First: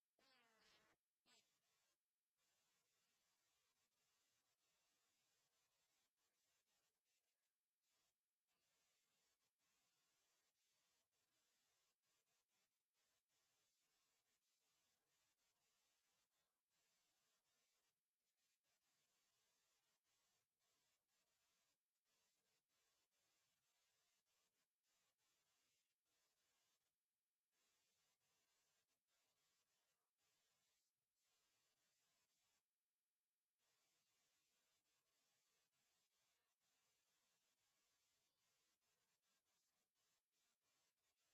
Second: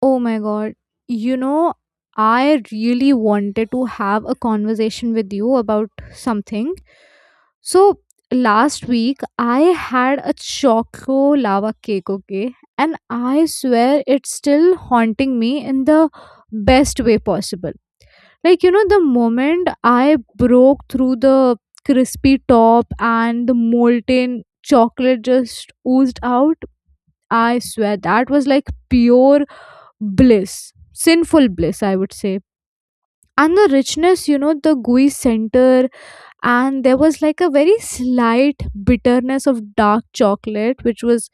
Oh my God. You know, I really wanted to have a conversation with you about something. So, last week I had a choco lava cake, okay? And I swear it's still haunting me in the best way possible. Like, you know, the moment I broke through the crispy top and the molten chocolate just oozed out, I swear that was like pure bliss, sinful bliss, I would say. And the richness, you know, the gooey center. And there was like a very slight bitterness of dark chocolate, which was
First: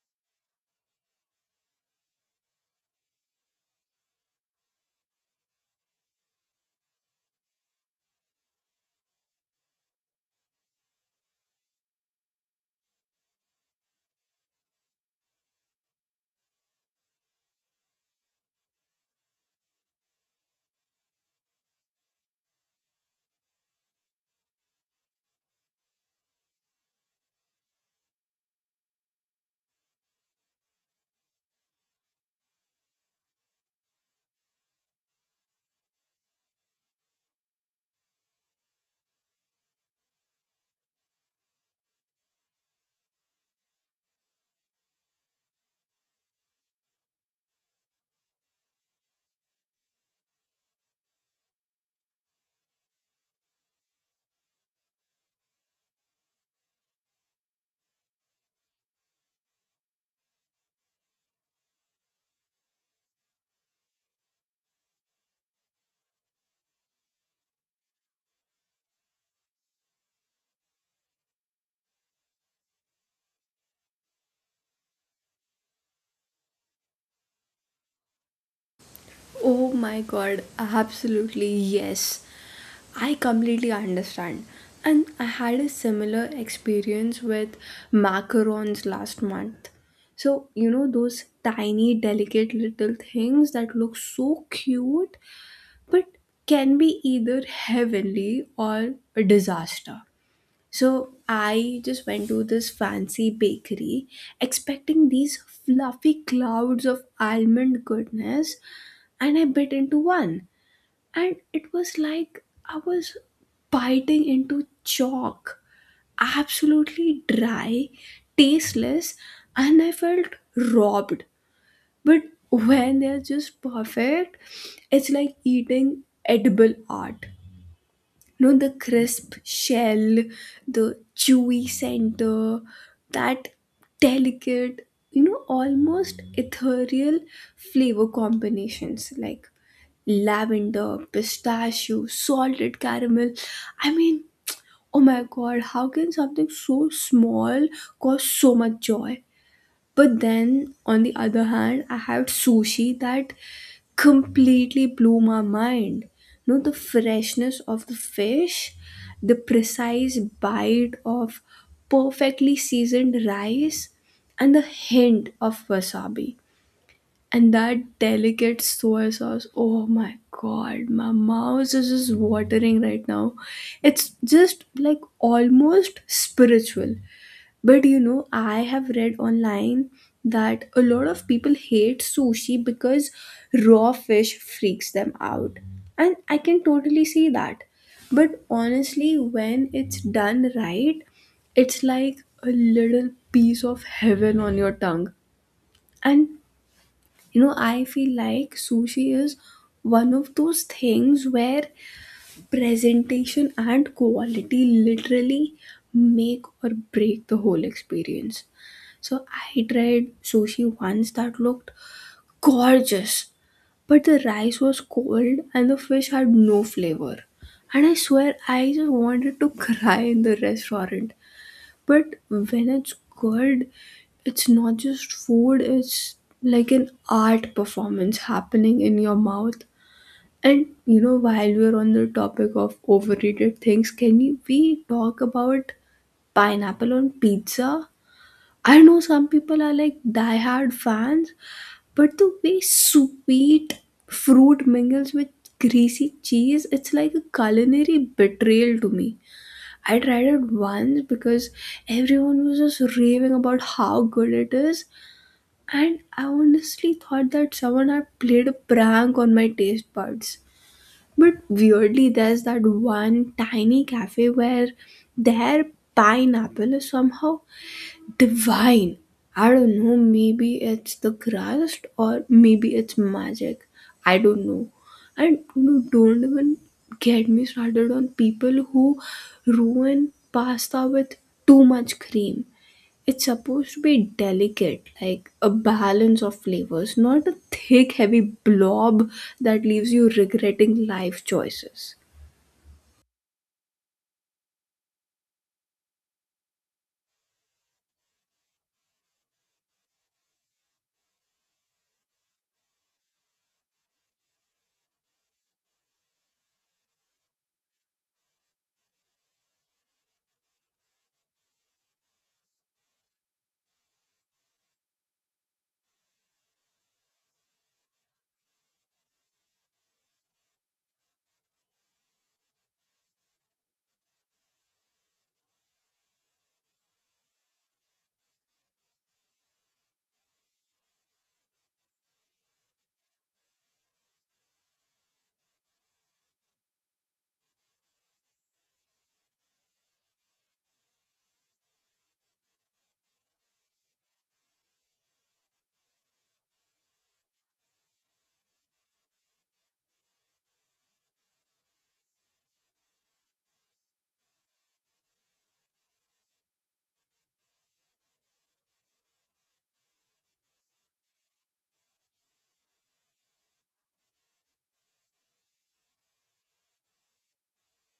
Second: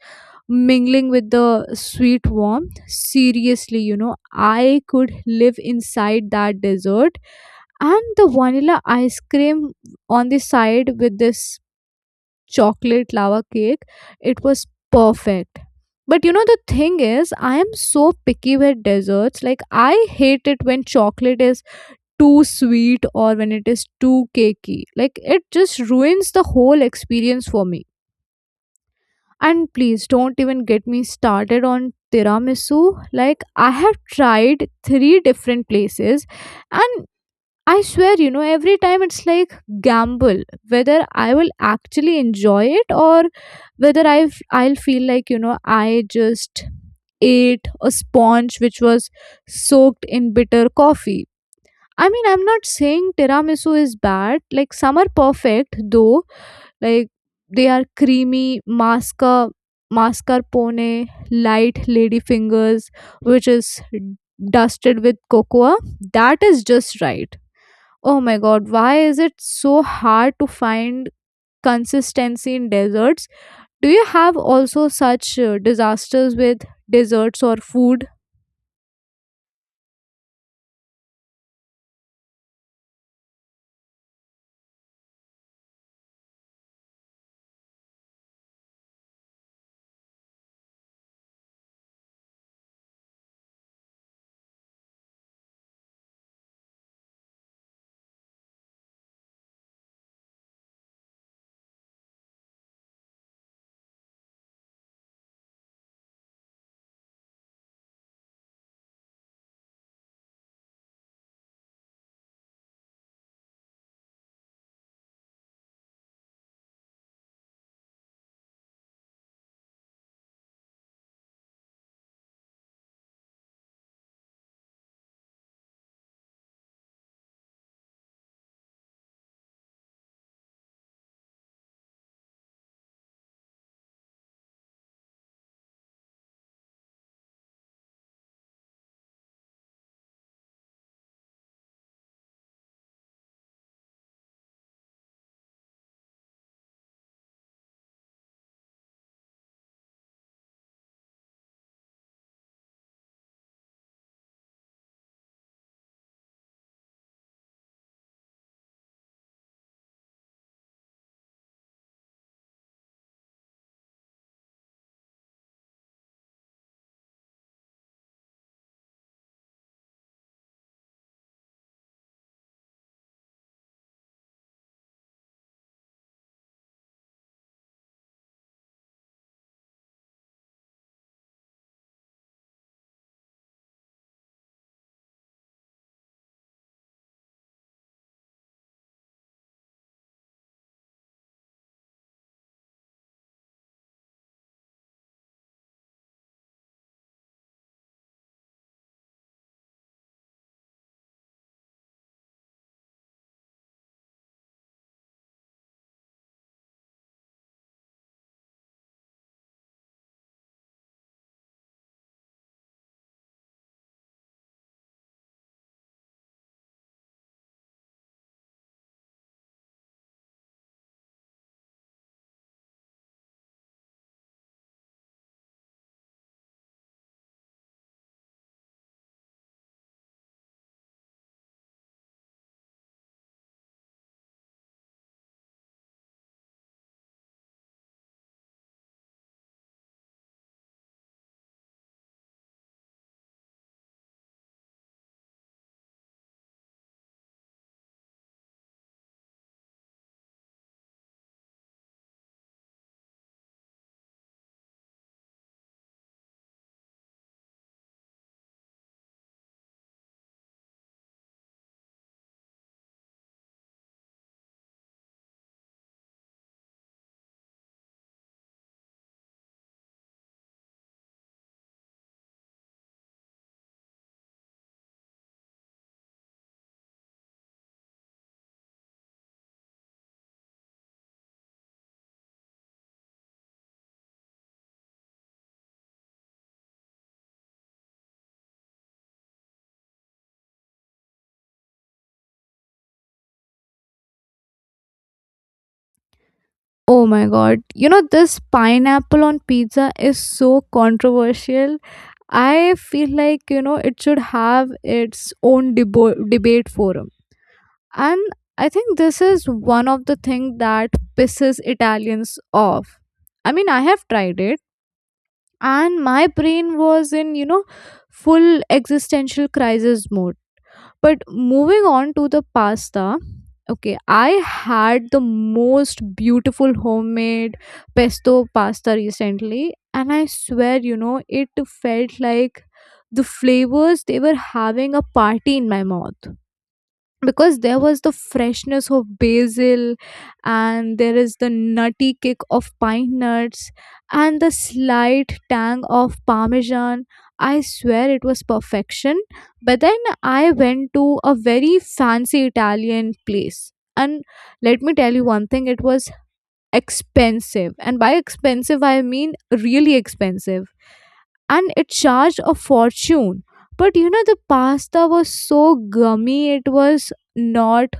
mingling with the sweet warmth. Seriously, you know, I could live inside that dessert. And the vanilla ice cream on the side with this chocolate lava cake. It was perfect. But you know, the thing is, I am so picky with desserts. Like, I hate it when chocolate is too sweet or when it is too cakey. Like, it just ruins the whole experience for me. And please don't even get me started on tiramisu. Like, I have tried three different places, and I swear, you know, every time it's like gamble whether I will actually enjoy it or whether I'll feel like, you know, I just ate a sponge which was soaked in bitter coffee. I mean, I'm not saying tiramisu is bad. Like some are perfect though. Like they are creamy mascarpone, light ladyfingers, which is dusted with cocoa. That is just right. Oh my god, why is it so hard to find consistency in desserts? Do you have also such disasters with desserts or food? Oh my god, absolutely yes. I completely understand. And I had a similar experience with macarons last month. So, those tiny, delicate little things that look so cute but can be either heavenly or a disaster. So I just went to this fancy bakery expecting these fluffy clouds of almond goodness, and I bit into one, and it was like I was biting into chalk, absolutely dry, tasteless, and I felt robbed. But when they're just perfect, it's like eating edible art. The crisp shell, the chewy center, that delicate, almost ethereal flavor combinations like lavender, pistachio, salted caramel. I mean, oh my god, how can something so small cause so much joy? But then, on the other hand, I had sushi that completely blew my mind. The freshness of the fish, the precise bite of perfectly seasoned rice, and the hint of wasabi. And that delicate soy sauce, oh my god, my mouth is just watering right now. It's just like almost spiritual. But I have read online that a lot of people hate sushi because raw fish freaks them out. And I can totally see that. But honestly, when it's done right, it's like a little piece of heaven on your tongue. And I feel like sushi is one of those things where presentation and quality literally make or break the whole experience. So I tried sushi once that looked gorgeous, but the rice was cold and the fish had no flavor. And I swear I just wanted to cry in the restaurant. But when it's good, it's not just food, it's like an art performance happening in your mouth. And while we're on the topic of overrated things, can we talk about pineapple on pizza? I know some people are like diehard fans, but the way sweet fruit mingles with greasy cheese, it's like a culinary betrayal to me. I tried it once because everyone was just raving about how good it is, and I honestly thought that someone had played a prank on my taste buds. But weirdly, there's that one tiny cafe where their pineapple is somehow divine. I don't know, maybe it's the crust, or maybe it's magic. I don't know. And you don't even get me started on people who ruin pasta with too much cream. It's supposed to be delicate, like a balance of flavors, not a thick, heavy blob that leaves you regretting life choices. Oh my god, you know, this pineapple on pizza is so controversial. I feel like, you know, it should have its own debate forum. And I think this is one of the things that pisses Italians off. I mean, I have tried it, and my brain was in, you know, full existential crisis mode. But moving on to the pasta, okay, I had the most beautiful homemade pesto pasta recently, and I swear, you know, it felt like the flavors, they were having a party in my mouth. Because there was the freshness of basil, and there is the nutty kick of pine nuts, and the slight tang of parmesan. I swear it was perfection. But then I went to a very fancy Italian place, and let me tell you one thing, it was expensive. And by expensive, I mean really expensive. And it charged a fortune. But you know, the pasta was so gummy, it was not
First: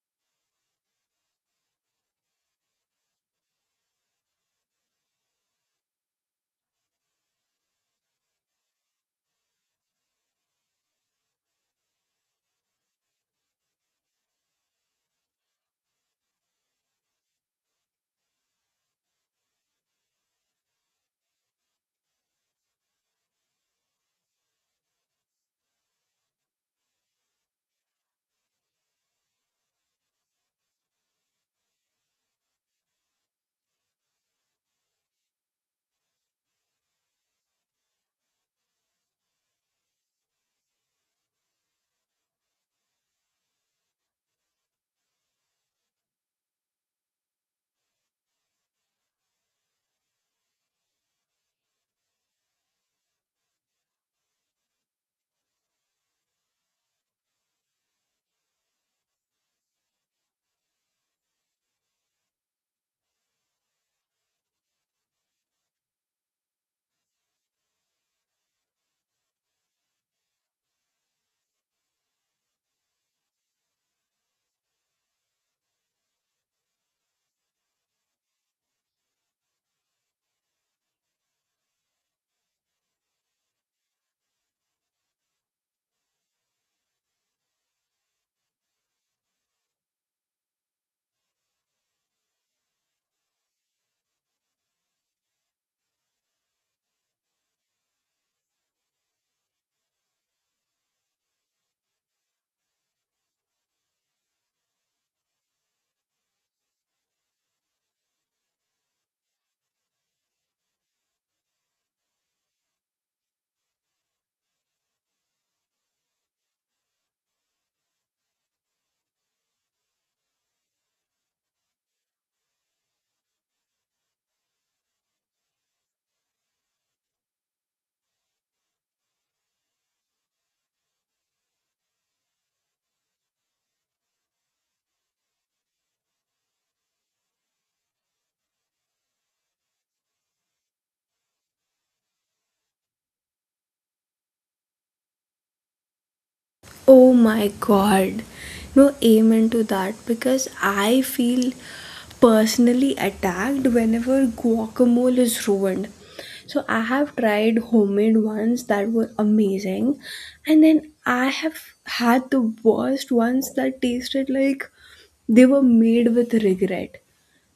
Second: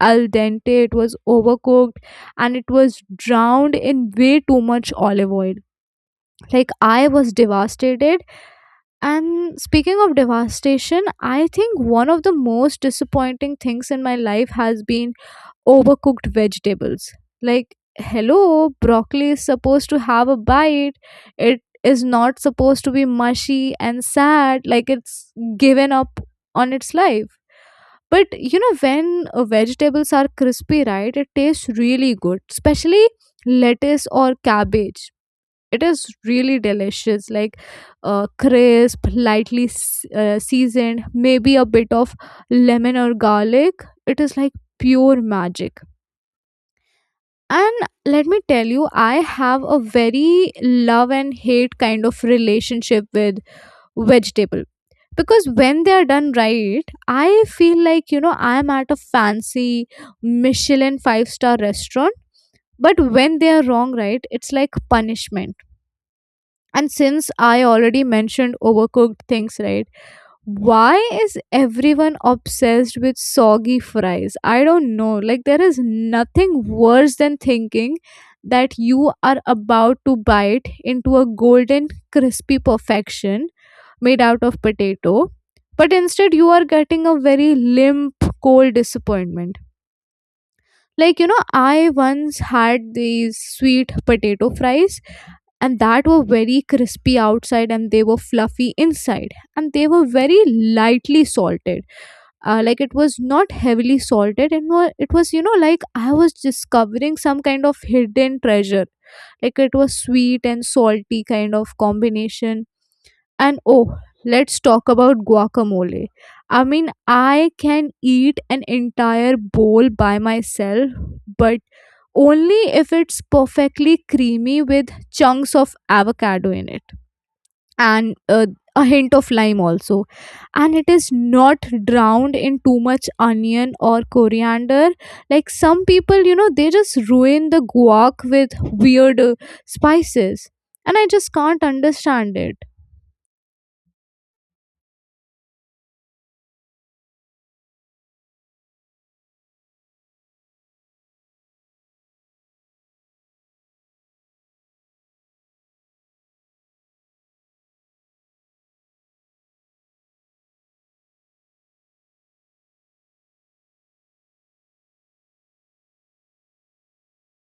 al dente, it was overcooked, and it was drowned in way too much olive oil. Like, I was devastated. And speaking of devastation, I think one of the most disappointing things in my life has been overcooked vegetables. Like, hello, broccoli is supposed to have a bite. It is not supposed to be mushy and sad, like it's given up on its life. But you know, when vegetables are crispy, right, it tastes really good, especially lettuce or cabbage. It is really delicious, like crisp, lightly seasoned, maybe a bit of lemon or garlic. It is like pure magic. And let me tell you, I have a very love and hate kind of relationship with vegetable. Because when they are done right, I feel like, you know, I am at a fancy Michelin five star restaurant. But when they are wrong, right, it's like punishment. And since I already mentioned overcooked things, right? Why is everyone obsessed with soggy fries? I don't know. Like, there is nothing worse than thinking that you are about to bite into a golden, crispy perfection made out of potato, but instead you are getting a very limp, cold disappointment. Like, you know, I once had these sweet potato fries, and that were very crispy outside, and they were fluffy inside, and they were very lightly salted, like it was not heavily salted, and it was, you know, like I was discovering some kind of hidden treasure. Like, it was sweet and salty kind of combination. And oh, let's talk about guacamole. I mean, I can eat an entire bowl by myself, but only if it's perfectly creamy with chunks of avocado in it, and a hint of lime also, and it is not drowned in too much onion or coriander. Like, some people, you know, they just ruin the guac with weird spices, and I just can't understand it. Oh my god. No, amen to that because I feel personally attacked whenever guacamole is ruined. So I have tried homemade ones that were amazing, and then I have had the worst ones that tasted like they were made with regret.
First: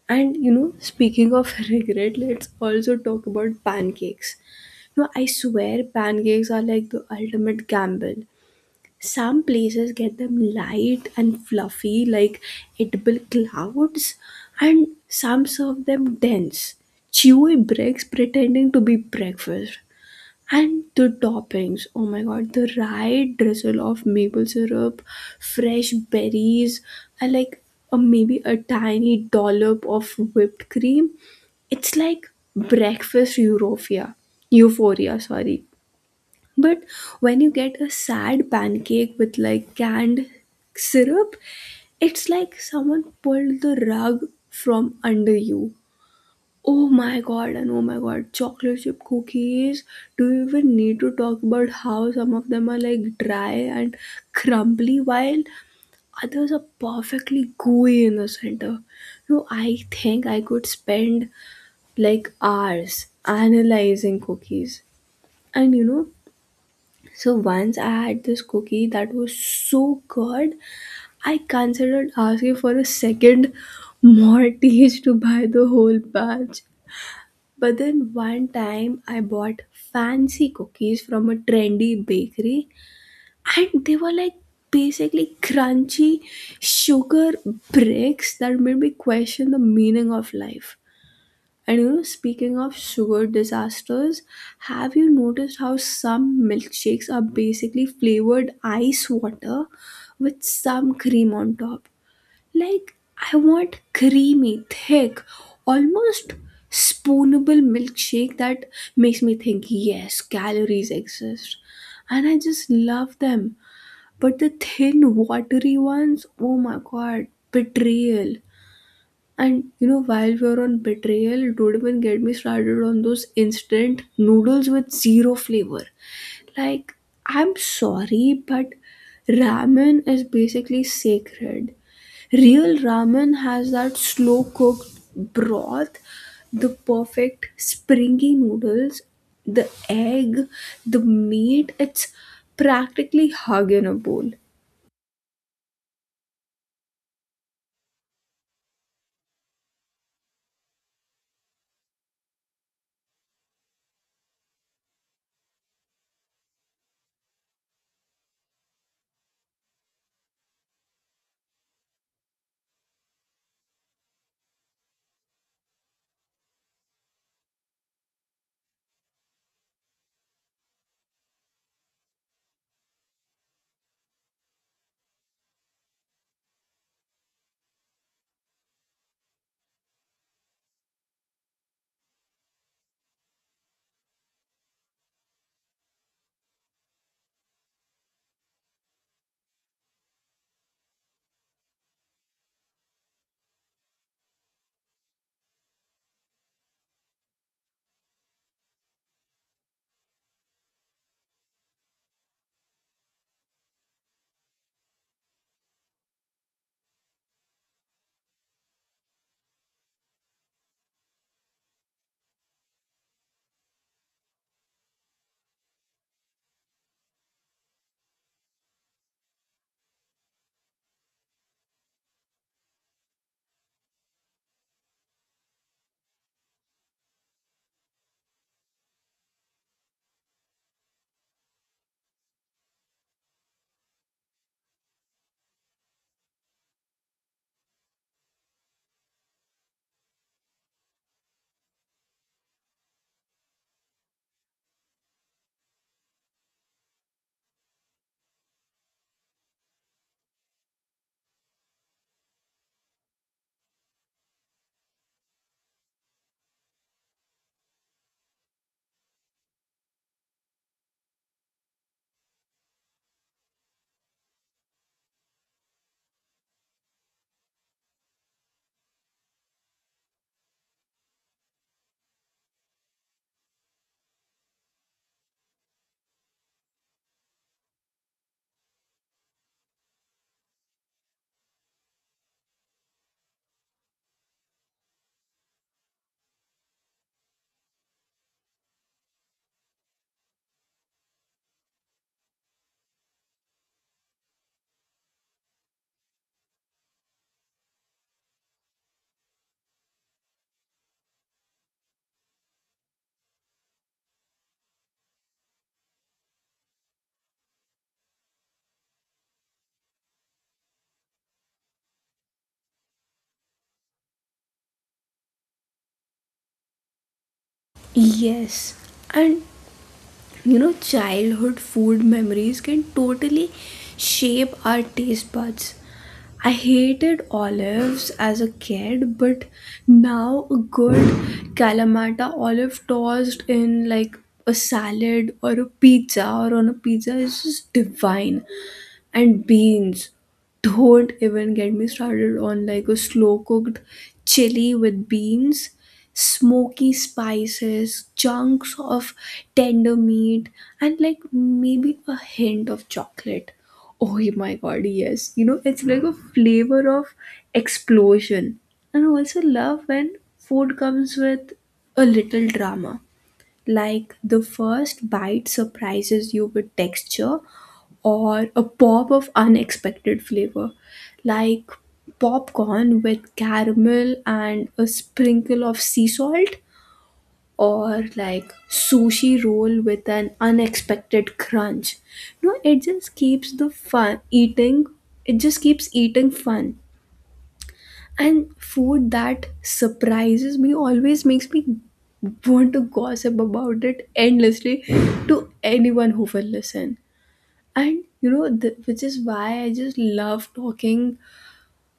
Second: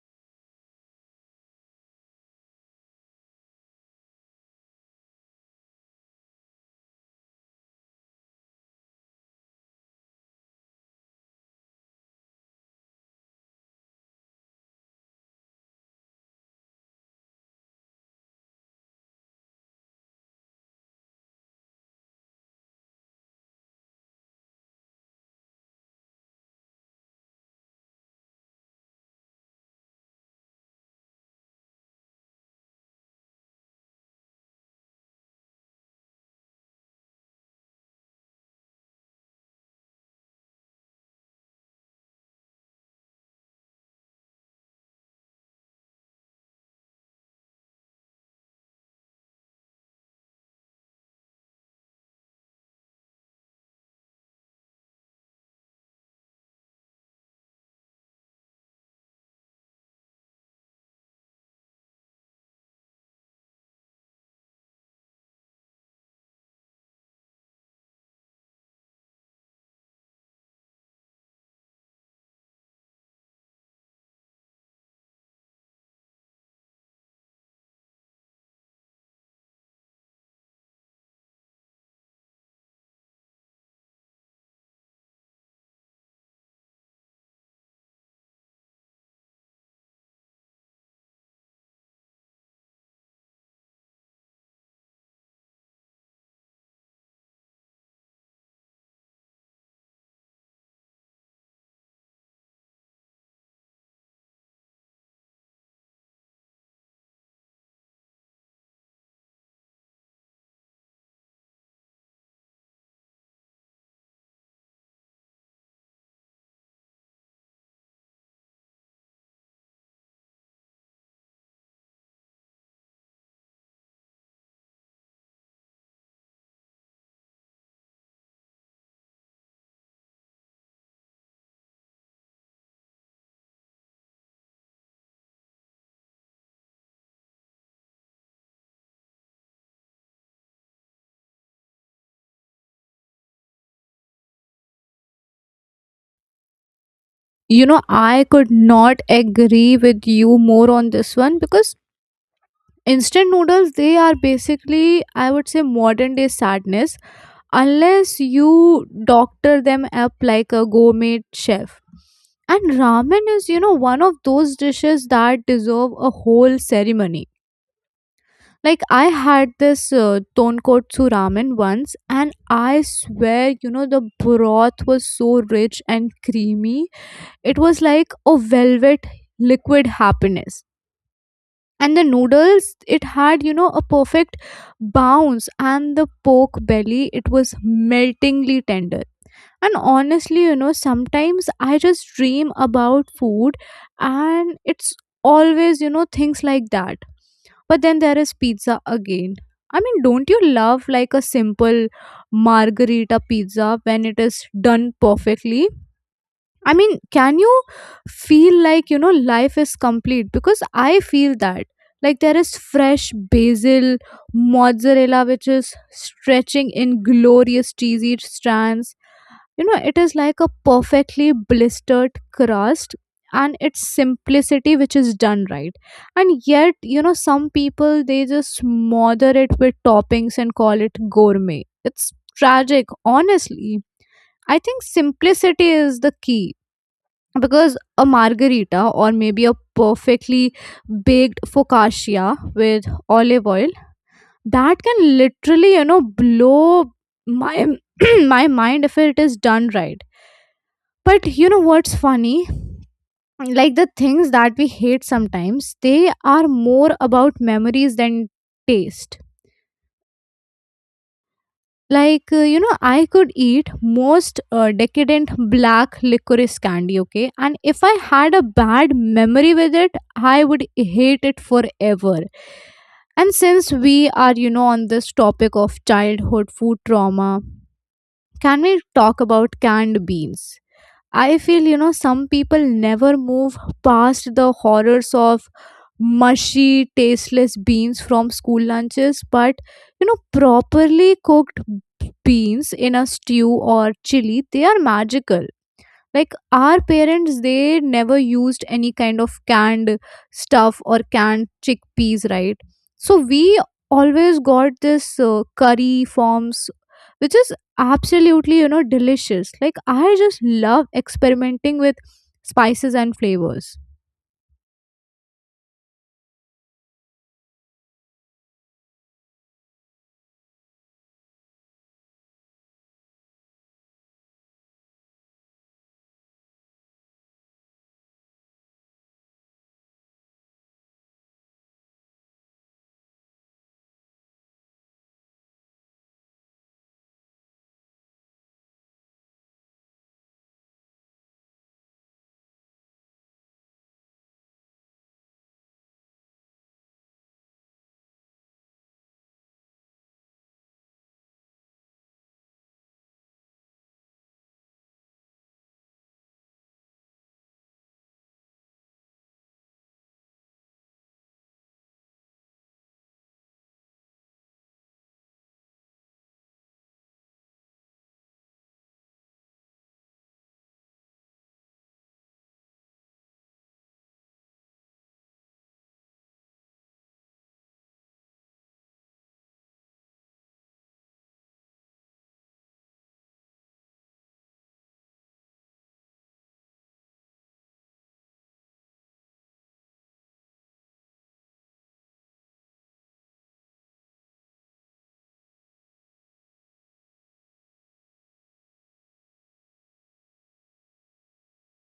And speaking of regret, let's also talk about pancakes. No, I swear pancakes are like the ultimate gamble. Some places get them light and fluffy, like edible clouds, and some serve them dense, chewy bricks pretending to be breakfast. And the toppings, oh my god, the right drizzle of maple syrup, fresh berries, and like a, maybe a tiny dollop of whipped cream. It's like breakfast euphoria. Euphoria, sorry. But when you get a sad pancake with like canned syrup, it's like someone pulled the rug from under you. Oh my god, and oh my god, chocolate chip cookies. Do you even need to talk about how some of them are like dry and crumbly while others are perfectly gooey in the center? No, I think I could spend like hours analyzing cookies. And so once I had this cookie that was so good, I considered asking for a second mortgage to buy the whole batch. But then one time I bought fancy cookies from a trendy bakery, and they were like basically crunchy sugar bricks that made me question the meaning of life. And speaking of sugar disasters, have you noticed how some milkshakes are basically flavored ice water with some cream on top? Like, I want creamy, thick, almost spoonable milkshake that makes me think, yes, calories exist. And I just love them. But the thin, watery ones, oh my god, betrayal. And while we were on betrayal, don't even get me started on those instant noodles with zero flavor. Like, I'm sorry, but ramen is basically sacred. Real ramen has that slow cooked broth, the perfect springy noodles, the egg, the meat. It's practically hug in a bowl. You know, I could not agree with you more on this one. Because instant noodles, they are basically, I would say, modern day sadness, unless you doctor them up like a gourmet chef. And ramen is, you know, one of those dishes that deserve a whole ceremony. Like, I had this tonkotsu ramen once, and I swear, you know, the broth was so rich and creamy, it was like a velvet liquid happiness. And the noodles, it had, you know, a perfect bounce, and the pork belly, it was meltingly tender. And honestly, you know, sometimes I just dream about food, and it's always, you know, things like that. But then there is pizza again. I mean, don't you love like a simple margarita pizza when it is done perfectly? I mean, can you feel like, you know, life is complete? Because I feel that. Like, there is fresh basil, mozzarella, which is stretching in glorious cheesy strands. You know, it is like a perfectly blistered crust and its simplicity, which is done right. And yet, you know, some people, they just smother it with toppings and call it gourmet. It's tragic, honestly. I think simplicity is the key, because a margarita or maybe a perfectly baked focaccia with olive oil, that can literally, you know, blow my my mind if it is done right. But you know what's funny, like, the things that we hate sometimes, they are more about memories than taste. Like, you know, I could eat most decadent black licorice candy, okay, and if I had a bad memory with it, I would hate it forever. And since we are, you know, on this topic of childhood food trauma, can we talk about canned beans? I feel, you know, some people never move past the horrors of mushy, tasteless beans from school lunches, but, you know, properly cooked beans in a stew or chili, they are magical. Like, our parents, they never used any kind of canned stuff or canned chickpeas, right? So we always got this curry forms, which is absolutely, you know, delicious. Like, I just love experimenting with spices and flavors. Yes, and childhood food memories can totally shape our taste buds. I hated olives as a kid, but now a good Kalamata olive tossed in like a salad or a pizza or on a pizza is just divine. And beans, don't even get me started on like a slow cooked chili with beans, smoky spices, chunks of tender meat, and like maybe a hint of chocolate. Oh my god, yes, it's like a flavor of explosion. And I also love when food comes with a little drama, like the first bite surprises you with texture or a pop of unexpected flavor, like popcorn with caramel and a sprinkle of sea salt, or like sushi roll with an unexpected crunch. No, it just keeps the fun eating, it just keeps eating fun. And food that surprises me always makes me want to gossip about it endlessly to anyone who will listen. And which is why I just love talking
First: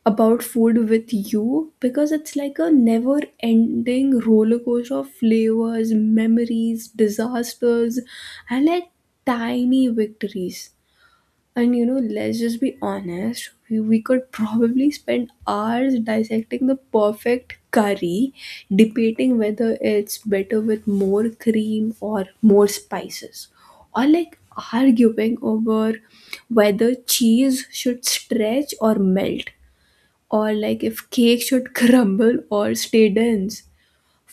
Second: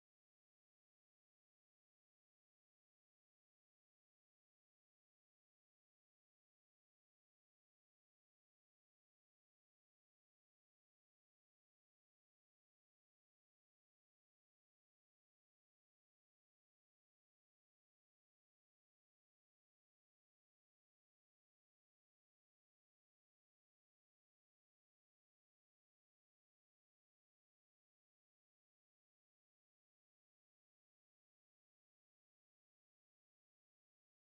about food with you because it's like a never ending roller coaster of flavors, memories, disasters, and like tiny victories. And let's just be honest, we could probably spend hours dissecting the perfect curry, debating whether it's better with more cream or more spices, or like arguing over whether cheese should stretch or melt, or like if cake should crumble or stay dense.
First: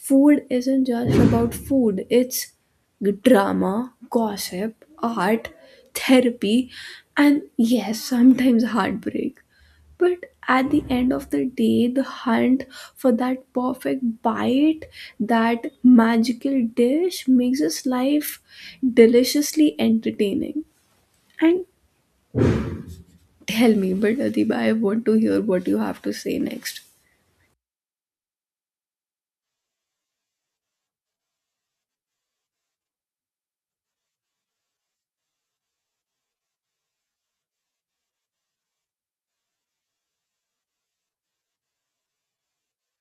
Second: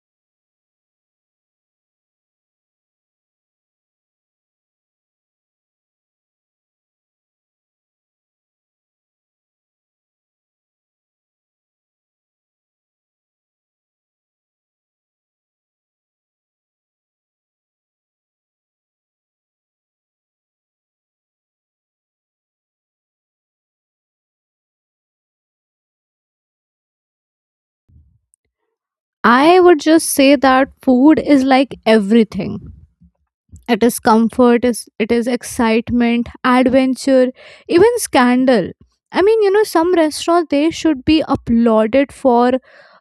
Food isn't just about food, it's drama, gossip, art, therapy, and yes, sometimes heartbreak. But at the end of the day, the hunt for that perfect bite, that magical dish makes us life deliciously entertaining. And tell me, but Adiba, I want to hear what you have to say next. I would just say that food is like everything. It is comfort, it is excitement, adventure, even scandal. I mean, you know, some restaurants, they should be applauded for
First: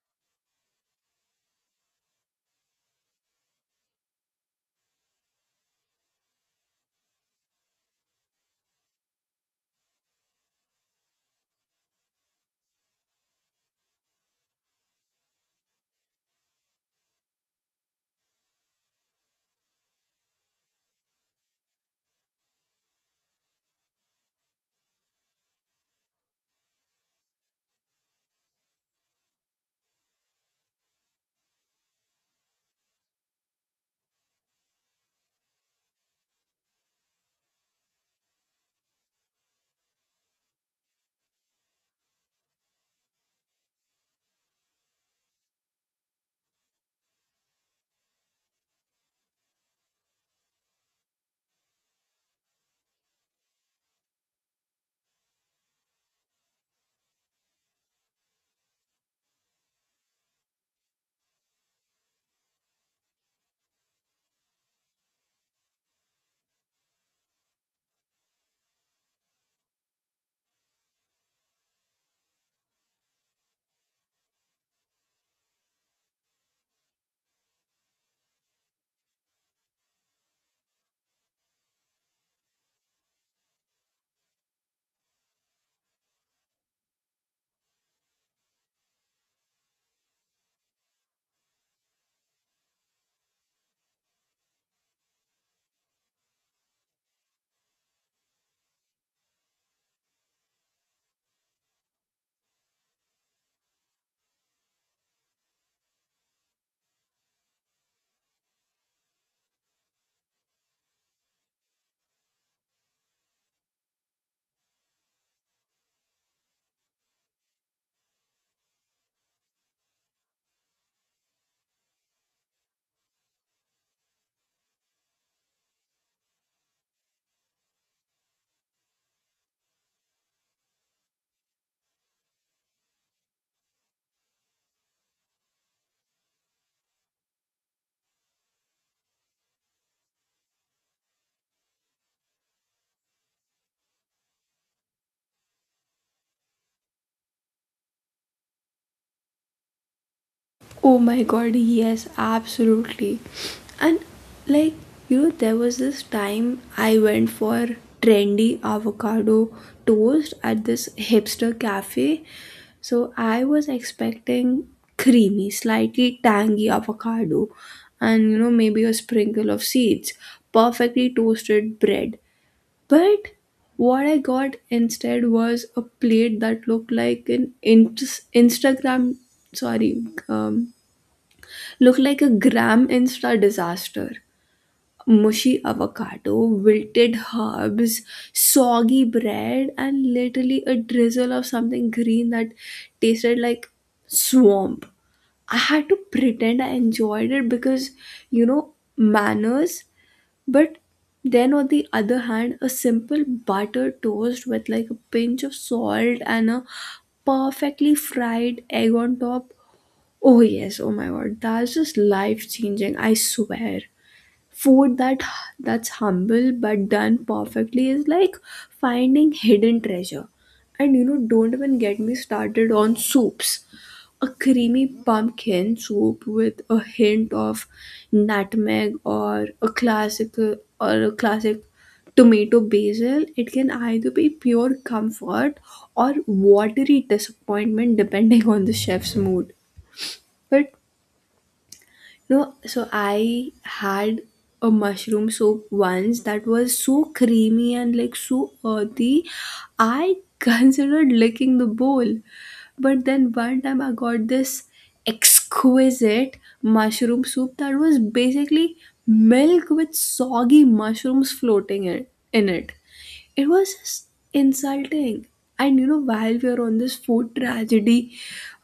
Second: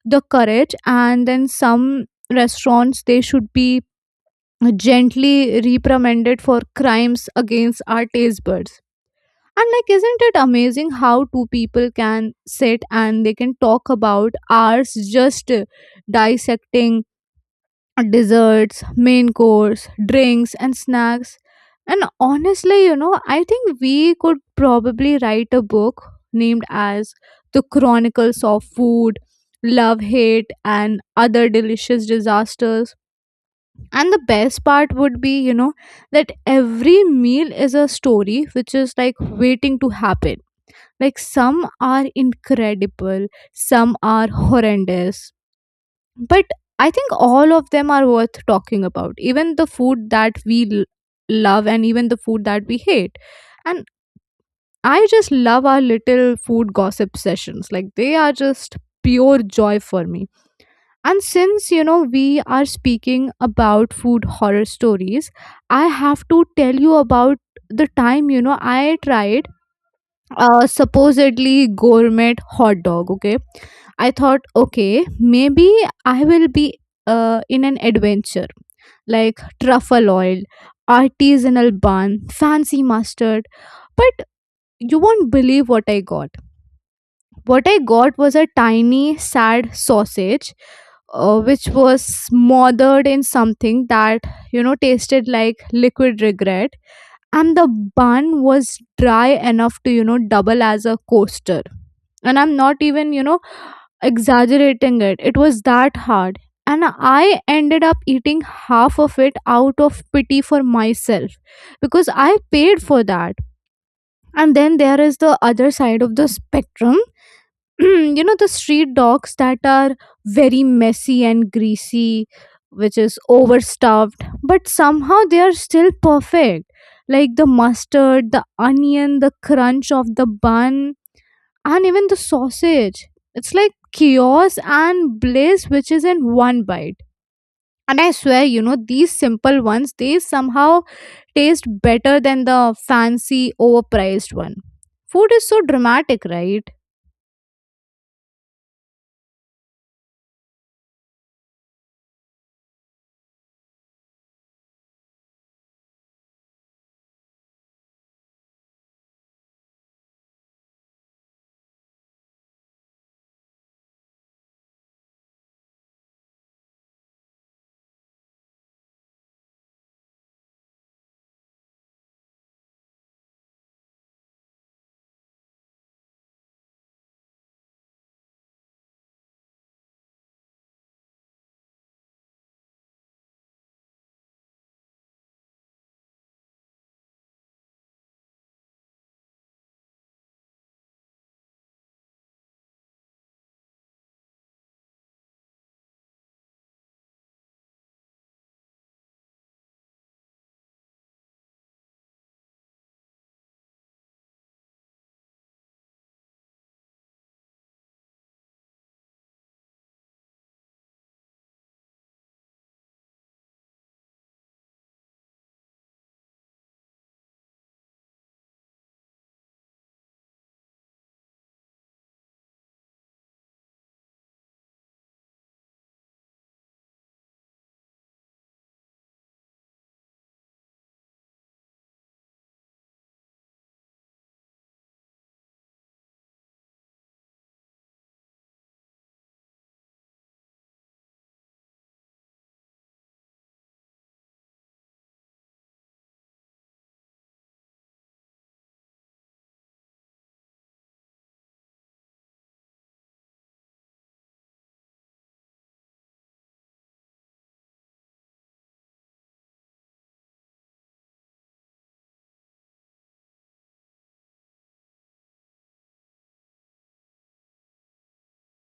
the courage, and then some restaurants, they should be gently reprimanded for crimes against our taste buds. And like, isn't it amazing how two people can sit and they can talk about ours, just dissecting desserts, main course, drinks, and snacks. And honestly, you know, I think we could probably write a book named as The Chronicles of Food, Love, Hate, and Other Delicious Disasters. And the best part would be, you know, that every meal is a story which is like waiting to happen. Like, some are incredible, some are horrendous, but I think all of them are worth talking about, even the food that we love, and even the food that we hate. And I just love our little food gossip sessions. Like, they are just pure joy for me. And since, you know, we are speaking about food horror stories, I have to tell you about the time, you know, I tried supposedly gourmet hot dog. Okay, I thought, okay, maybe I will be in an adventure, like truffle oil, artisanal bun, fancy mustard. But you won't believe what I got. What I got was a tiny, sad sausage, which was smothered in something that, you know, tasted like liquid regret. And the bun was dry enough to, you know, double as a coaster. And I'm not even, you know, exaggerating it. It was that hard. And I ended up eating half of it out of pity for myself, because I paid for that. And then there is the other side of the spectrum. You know, the street dogs that are very messy and greasy, which is overstuffed, but somehow they are still perfect. Like, the mustard, the onion, the crunch of the bun, and even the sausage. It's like chaos and bliss, which is in one bite. And I swear, you know, these simple ones, they somehow taste better than the fancy overpriced one. Food is so dramatic, right? Oh my god, yes, absolutely. And like, there was this time I went for trendy avocado toast at this hipster cafe. So I was expecting creamy, slightly tangy avocado, and maybe a sprinkle of seeds, perfectly toasted bread. But what I got instead was a plate that looked like an Instagram, sorry, um, looked like a gram insta disaster. Mushy avocado, wilted herbs, soggy bread, and literally a drizzle of something green that tasted like swamp. I had to pretend I enjoyed it because, manners. But then, on the other hand, a simple buttered toast with like a pinch of salt and a perfectly fried egg on top. Oh yes, oh my god, that's just life changing, I swear. Food that's humble but done perfectly is like finding hidden treasure. And don't even get me started on soups. A creamy pumpkin soup with a hint of nutmeg, or a classic tomato basil, it can either be pure comfort or watery disappointment depending on the chef's mood. But no, so I had a mushroom soup once that was so creamy and like so earthy. I considered licking the bowl. But then one time I got this exquisite mushroom soup that was basically milk with soggy mushrooms floating in it. It was just insulting. And while we are on this food tragedy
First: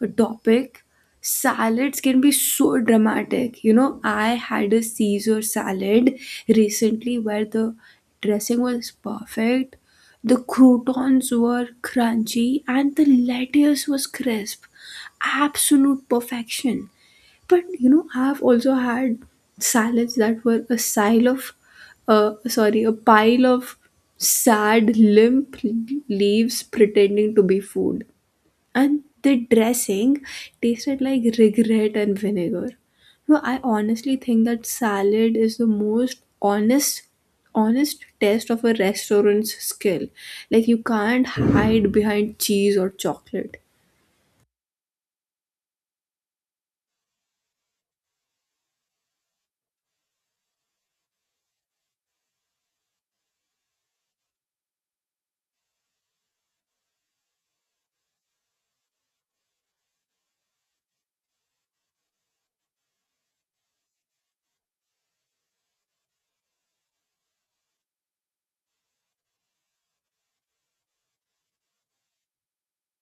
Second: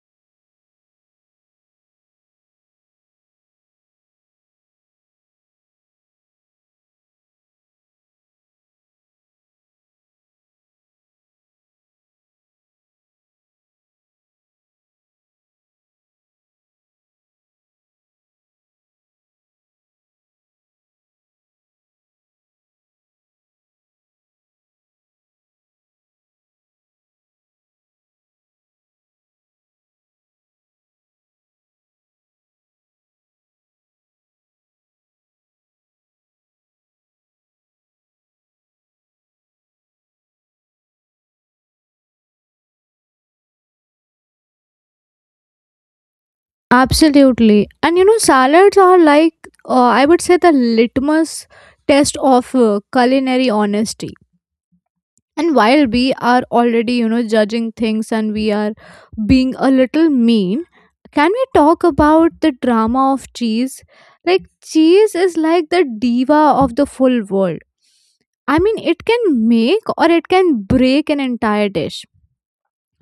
topic, salads can be so dramatic. I had a caesar salad recently where the dressing was perfect, the croutons were crunchy, and the lettuce was crisp, absolute perfection. But I've also had salads that were a pile of sad, limp leaves pretending to be food, and the dressing tasted like regret and vinegar. No, I honestly think that salad is the most honest test of a restaurant's skill. Like you can't hide behind cheese or chocolate. Absolutely. And you know, salads are like, I would say, the litmus test of culinary honesty. And while we are already, you know, judging things and we are being a little mean, can we talk about the drama of cheese? Like, cheese is like the diva of the full world. I mean, it can make or it can break an entire dish.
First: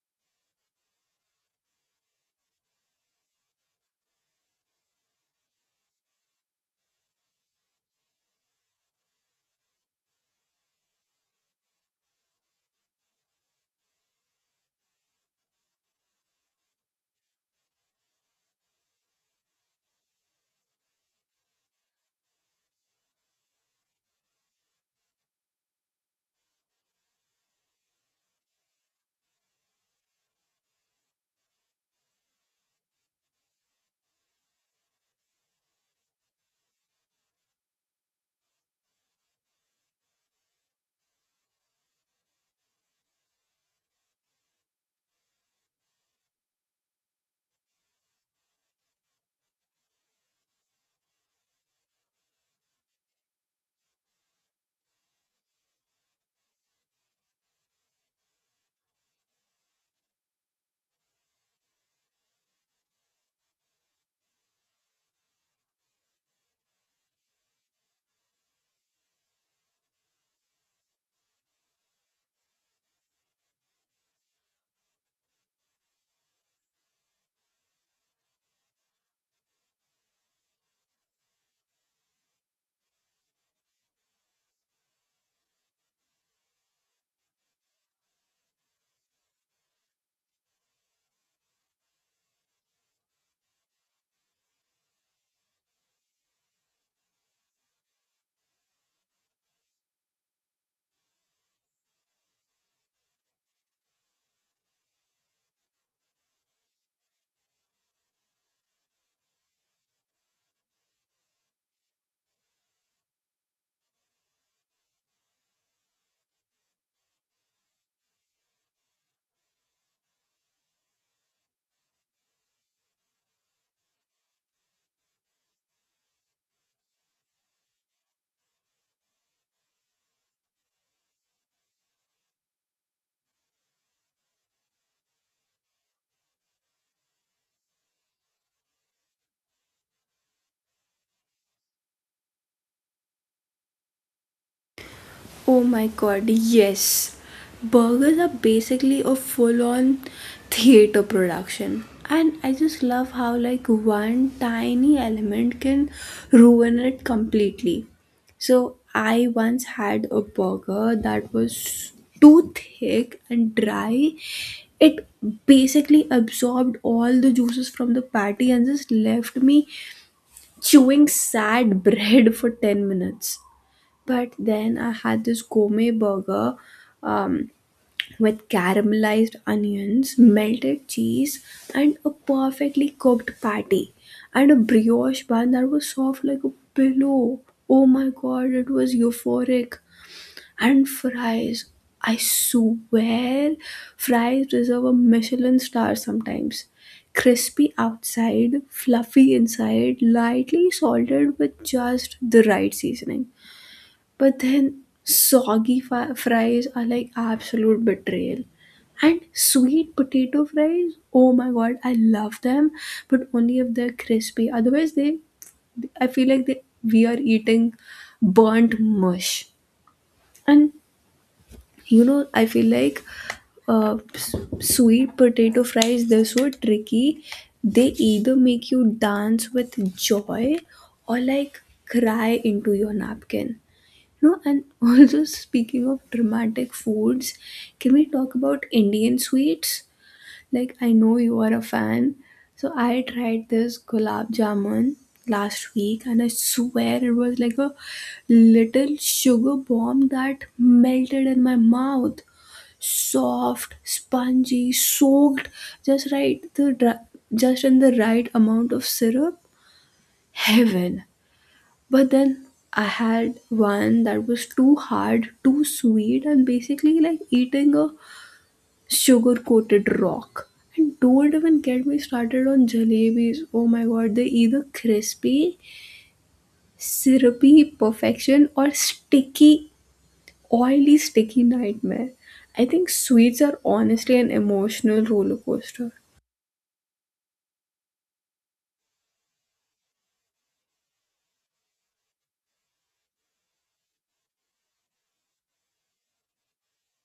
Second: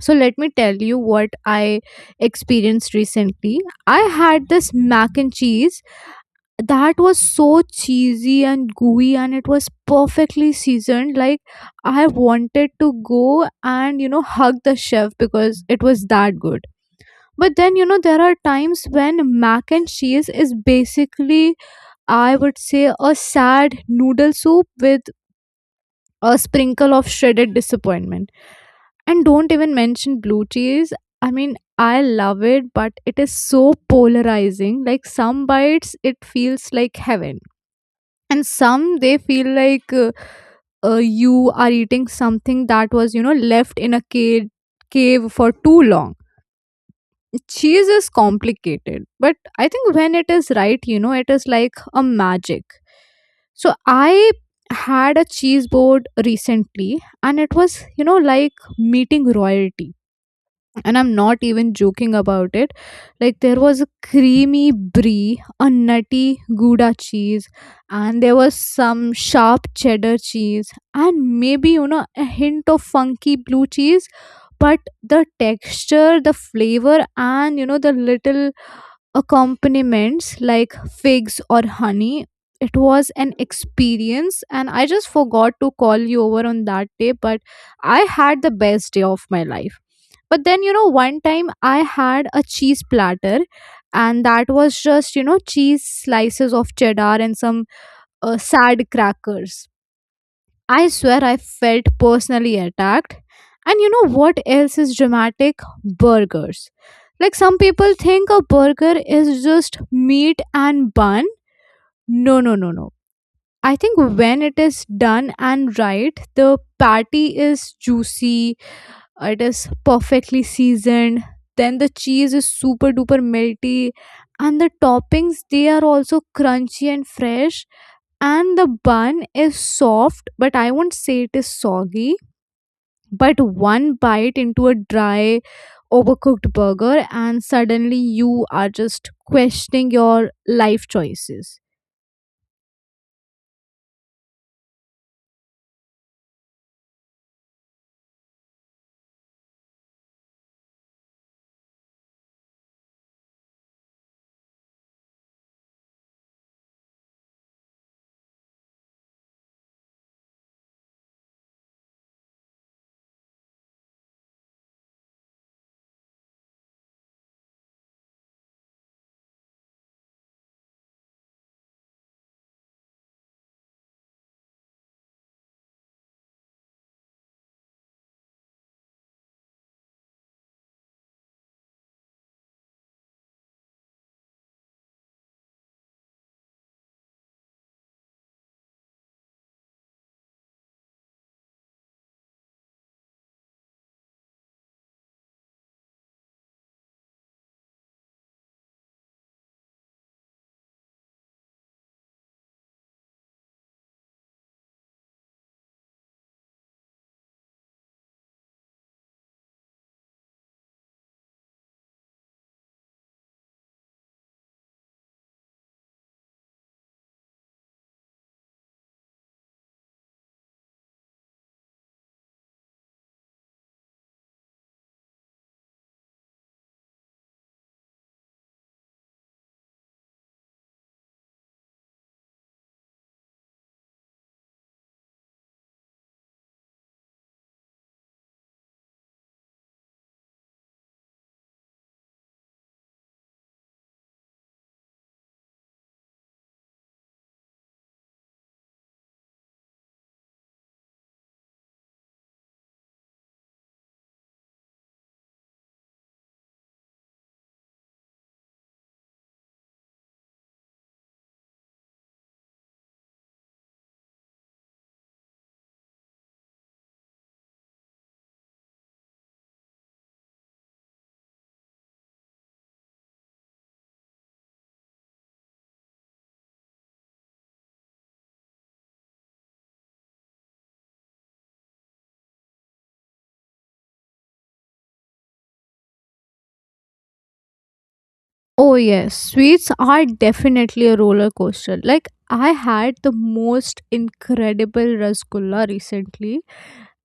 So let me tell you what I experienced recently. I had this mac and cheese that was so cheesy and gooey, and it was perfectly seasoned. Like, I wanted to go and you know hug the chef because it was that good. But then you know there are times when mac and cheese is basically, I would say, a sad noodle soup with a sprinkle of shredded disappointment, and don't even mention blue cheese. I mean, I love it, but it is so polarizing. Like, some bites it feels like heaven, and some they feel like you are eating something that was, you know, left in a cave for too long. Cheese is complicated, but I think when it is right, you know, it is like a magic. So I had a cheese board recently, and it was, you know, like meeting royalty, and I'm not even joking about it. Like, there was a creamy brie, a nutty gouda cheese, and there was some sharp cheddar cheese, and maybe you know a hint of funky blue cheese. But the texture, the flavor, and you know the little accompaniments like figs or honey. It was an experience, and I just forgot to call you over on that day, but I had the best day of my life. But then, you know, one time I had a cheese platter, and that was just, you know, cheese slices of cheddar and some sad crackers. I swear I felt personally attacked. And you know what else is dramatic? Burgers. Like, some people think a burger is just meat and bun. No, no, no, no. I think when it is done and right, the patty is juicy, it is perfectly seasoned, then the cheese is super duper melty, and the toppings, they are also crunchy and fresh, and the bun is soft, but I won't say it is soggy. But one bite into a dry, overcooked burger and suddenly you are just questioning your life choices. Oh my god, yes. Burgers are basically a full-on theater production. And I just love how like one tiny element can ruin it completely. So I once had a burger that was too thick and dry. It basically absorbed all the juices from the patty and just left me chewing sad bread for 10 minutes. But then I had this gourmet burger, um, with caramelized onions, melted cheese, and a perfectly cooked patty, and a brioche bun that was soft like a pillow. Oh my god, it was euphoric. And fries. I swear, fries deserve a Michelin star sometimes. Crispy outside, fluffy inside, lightly salted with just the right seasoning. But then soggy fries are like absolute betrayal. And sweet potato fries, oh my god, I love them, but only if they're crispy. Otherwise, they I feel like they we are eating burnt mush. And I feel like sweet potato fries, they're so tricky. They either make you dance with joy or like cry into your napkin. No, and also speaking of dramatic foods, can we talk about Indian sweets? Like I know you are a fan. So I tried this gulab jamun last week, and I swear it was like a little sugar bomb that melted in my mouth. Soft, spongy, soaked just right, just in the right amount of syrup. Heaven. But then I had one that was too hard, too sweet, and basically like eating a sugar coated rock. And don't even get me started on jalebis. Oh my god, they're either crispy, syrupy perfection, or sticky, oily, sticky nightmare. I think sweets are honestly an emotional roller coaster. Oh yes, sweets are definitely a roller coaster. Like, I had the most incredible rasgulla recently,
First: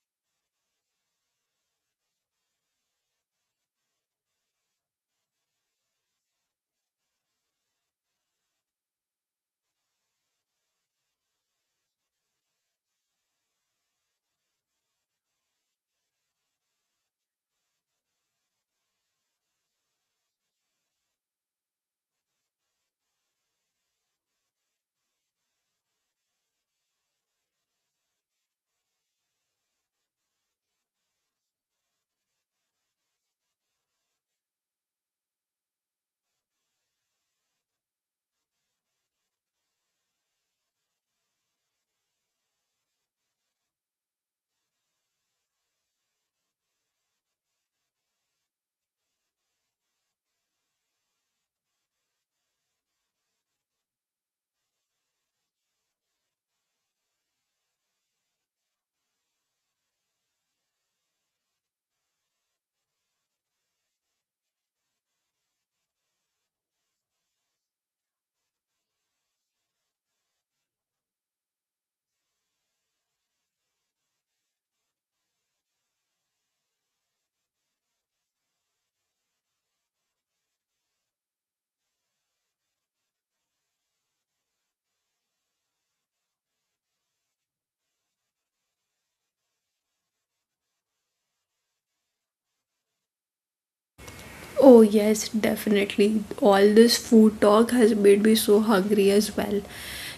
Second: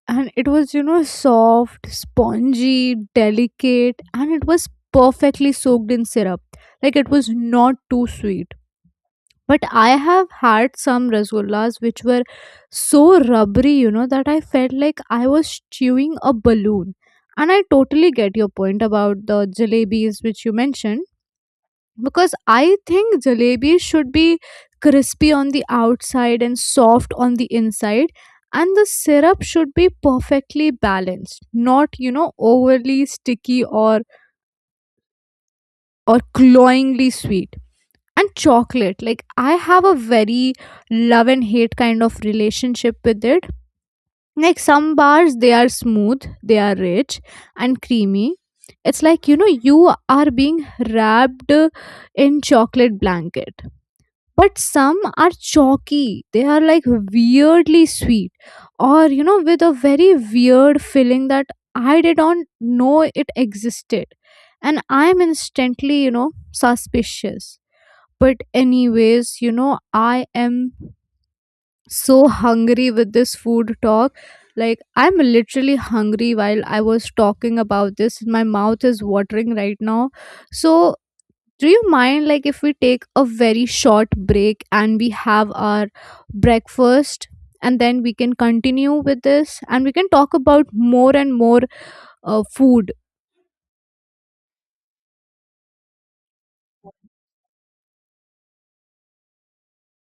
and it was, you know, soft, spongy, delicate, and it was perfectly soaked in syrup. Like, it was not too sweet. But I have had some rasgullas which were so rubbery, you know, that I felt like I was chewing a balloon. And I totally get your point about the jalebis which you mentioned, because I think jalebi should be crispy on the outside and soft on the inside, and the syrup should be perfectly balanced, not you know overly sticky or cloyingly sweet. And chocolate, like, I have a very love and hate kind of relationship with it. Like, some bars, they are smooth, they are rich and creamy. It's like, you know, you are being wrapped in chocolate blanket. But some are chalky, they are like weirdly sweet, or you know with a very weird feeling that I didn't know it existed, and I'm instantly, you know, suspicious. But anyways, you know, I am so hungry with this food talk. Like, I'm literally hungry. While I was talking about this, my mouth is watering right now. So, do you mind like if we take a very short break and we have our breakfast, and then we can continue with this and we can talk about more and more food. Oh, yes, definitely. All this food talk has made me so hungry as well.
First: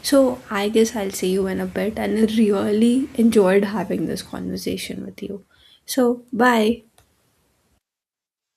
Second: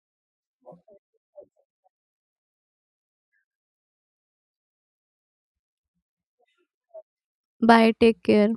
So, I guess I'll see you in a bit, and I really enjoyed having this conversation with you. So, bye. Bye, take care.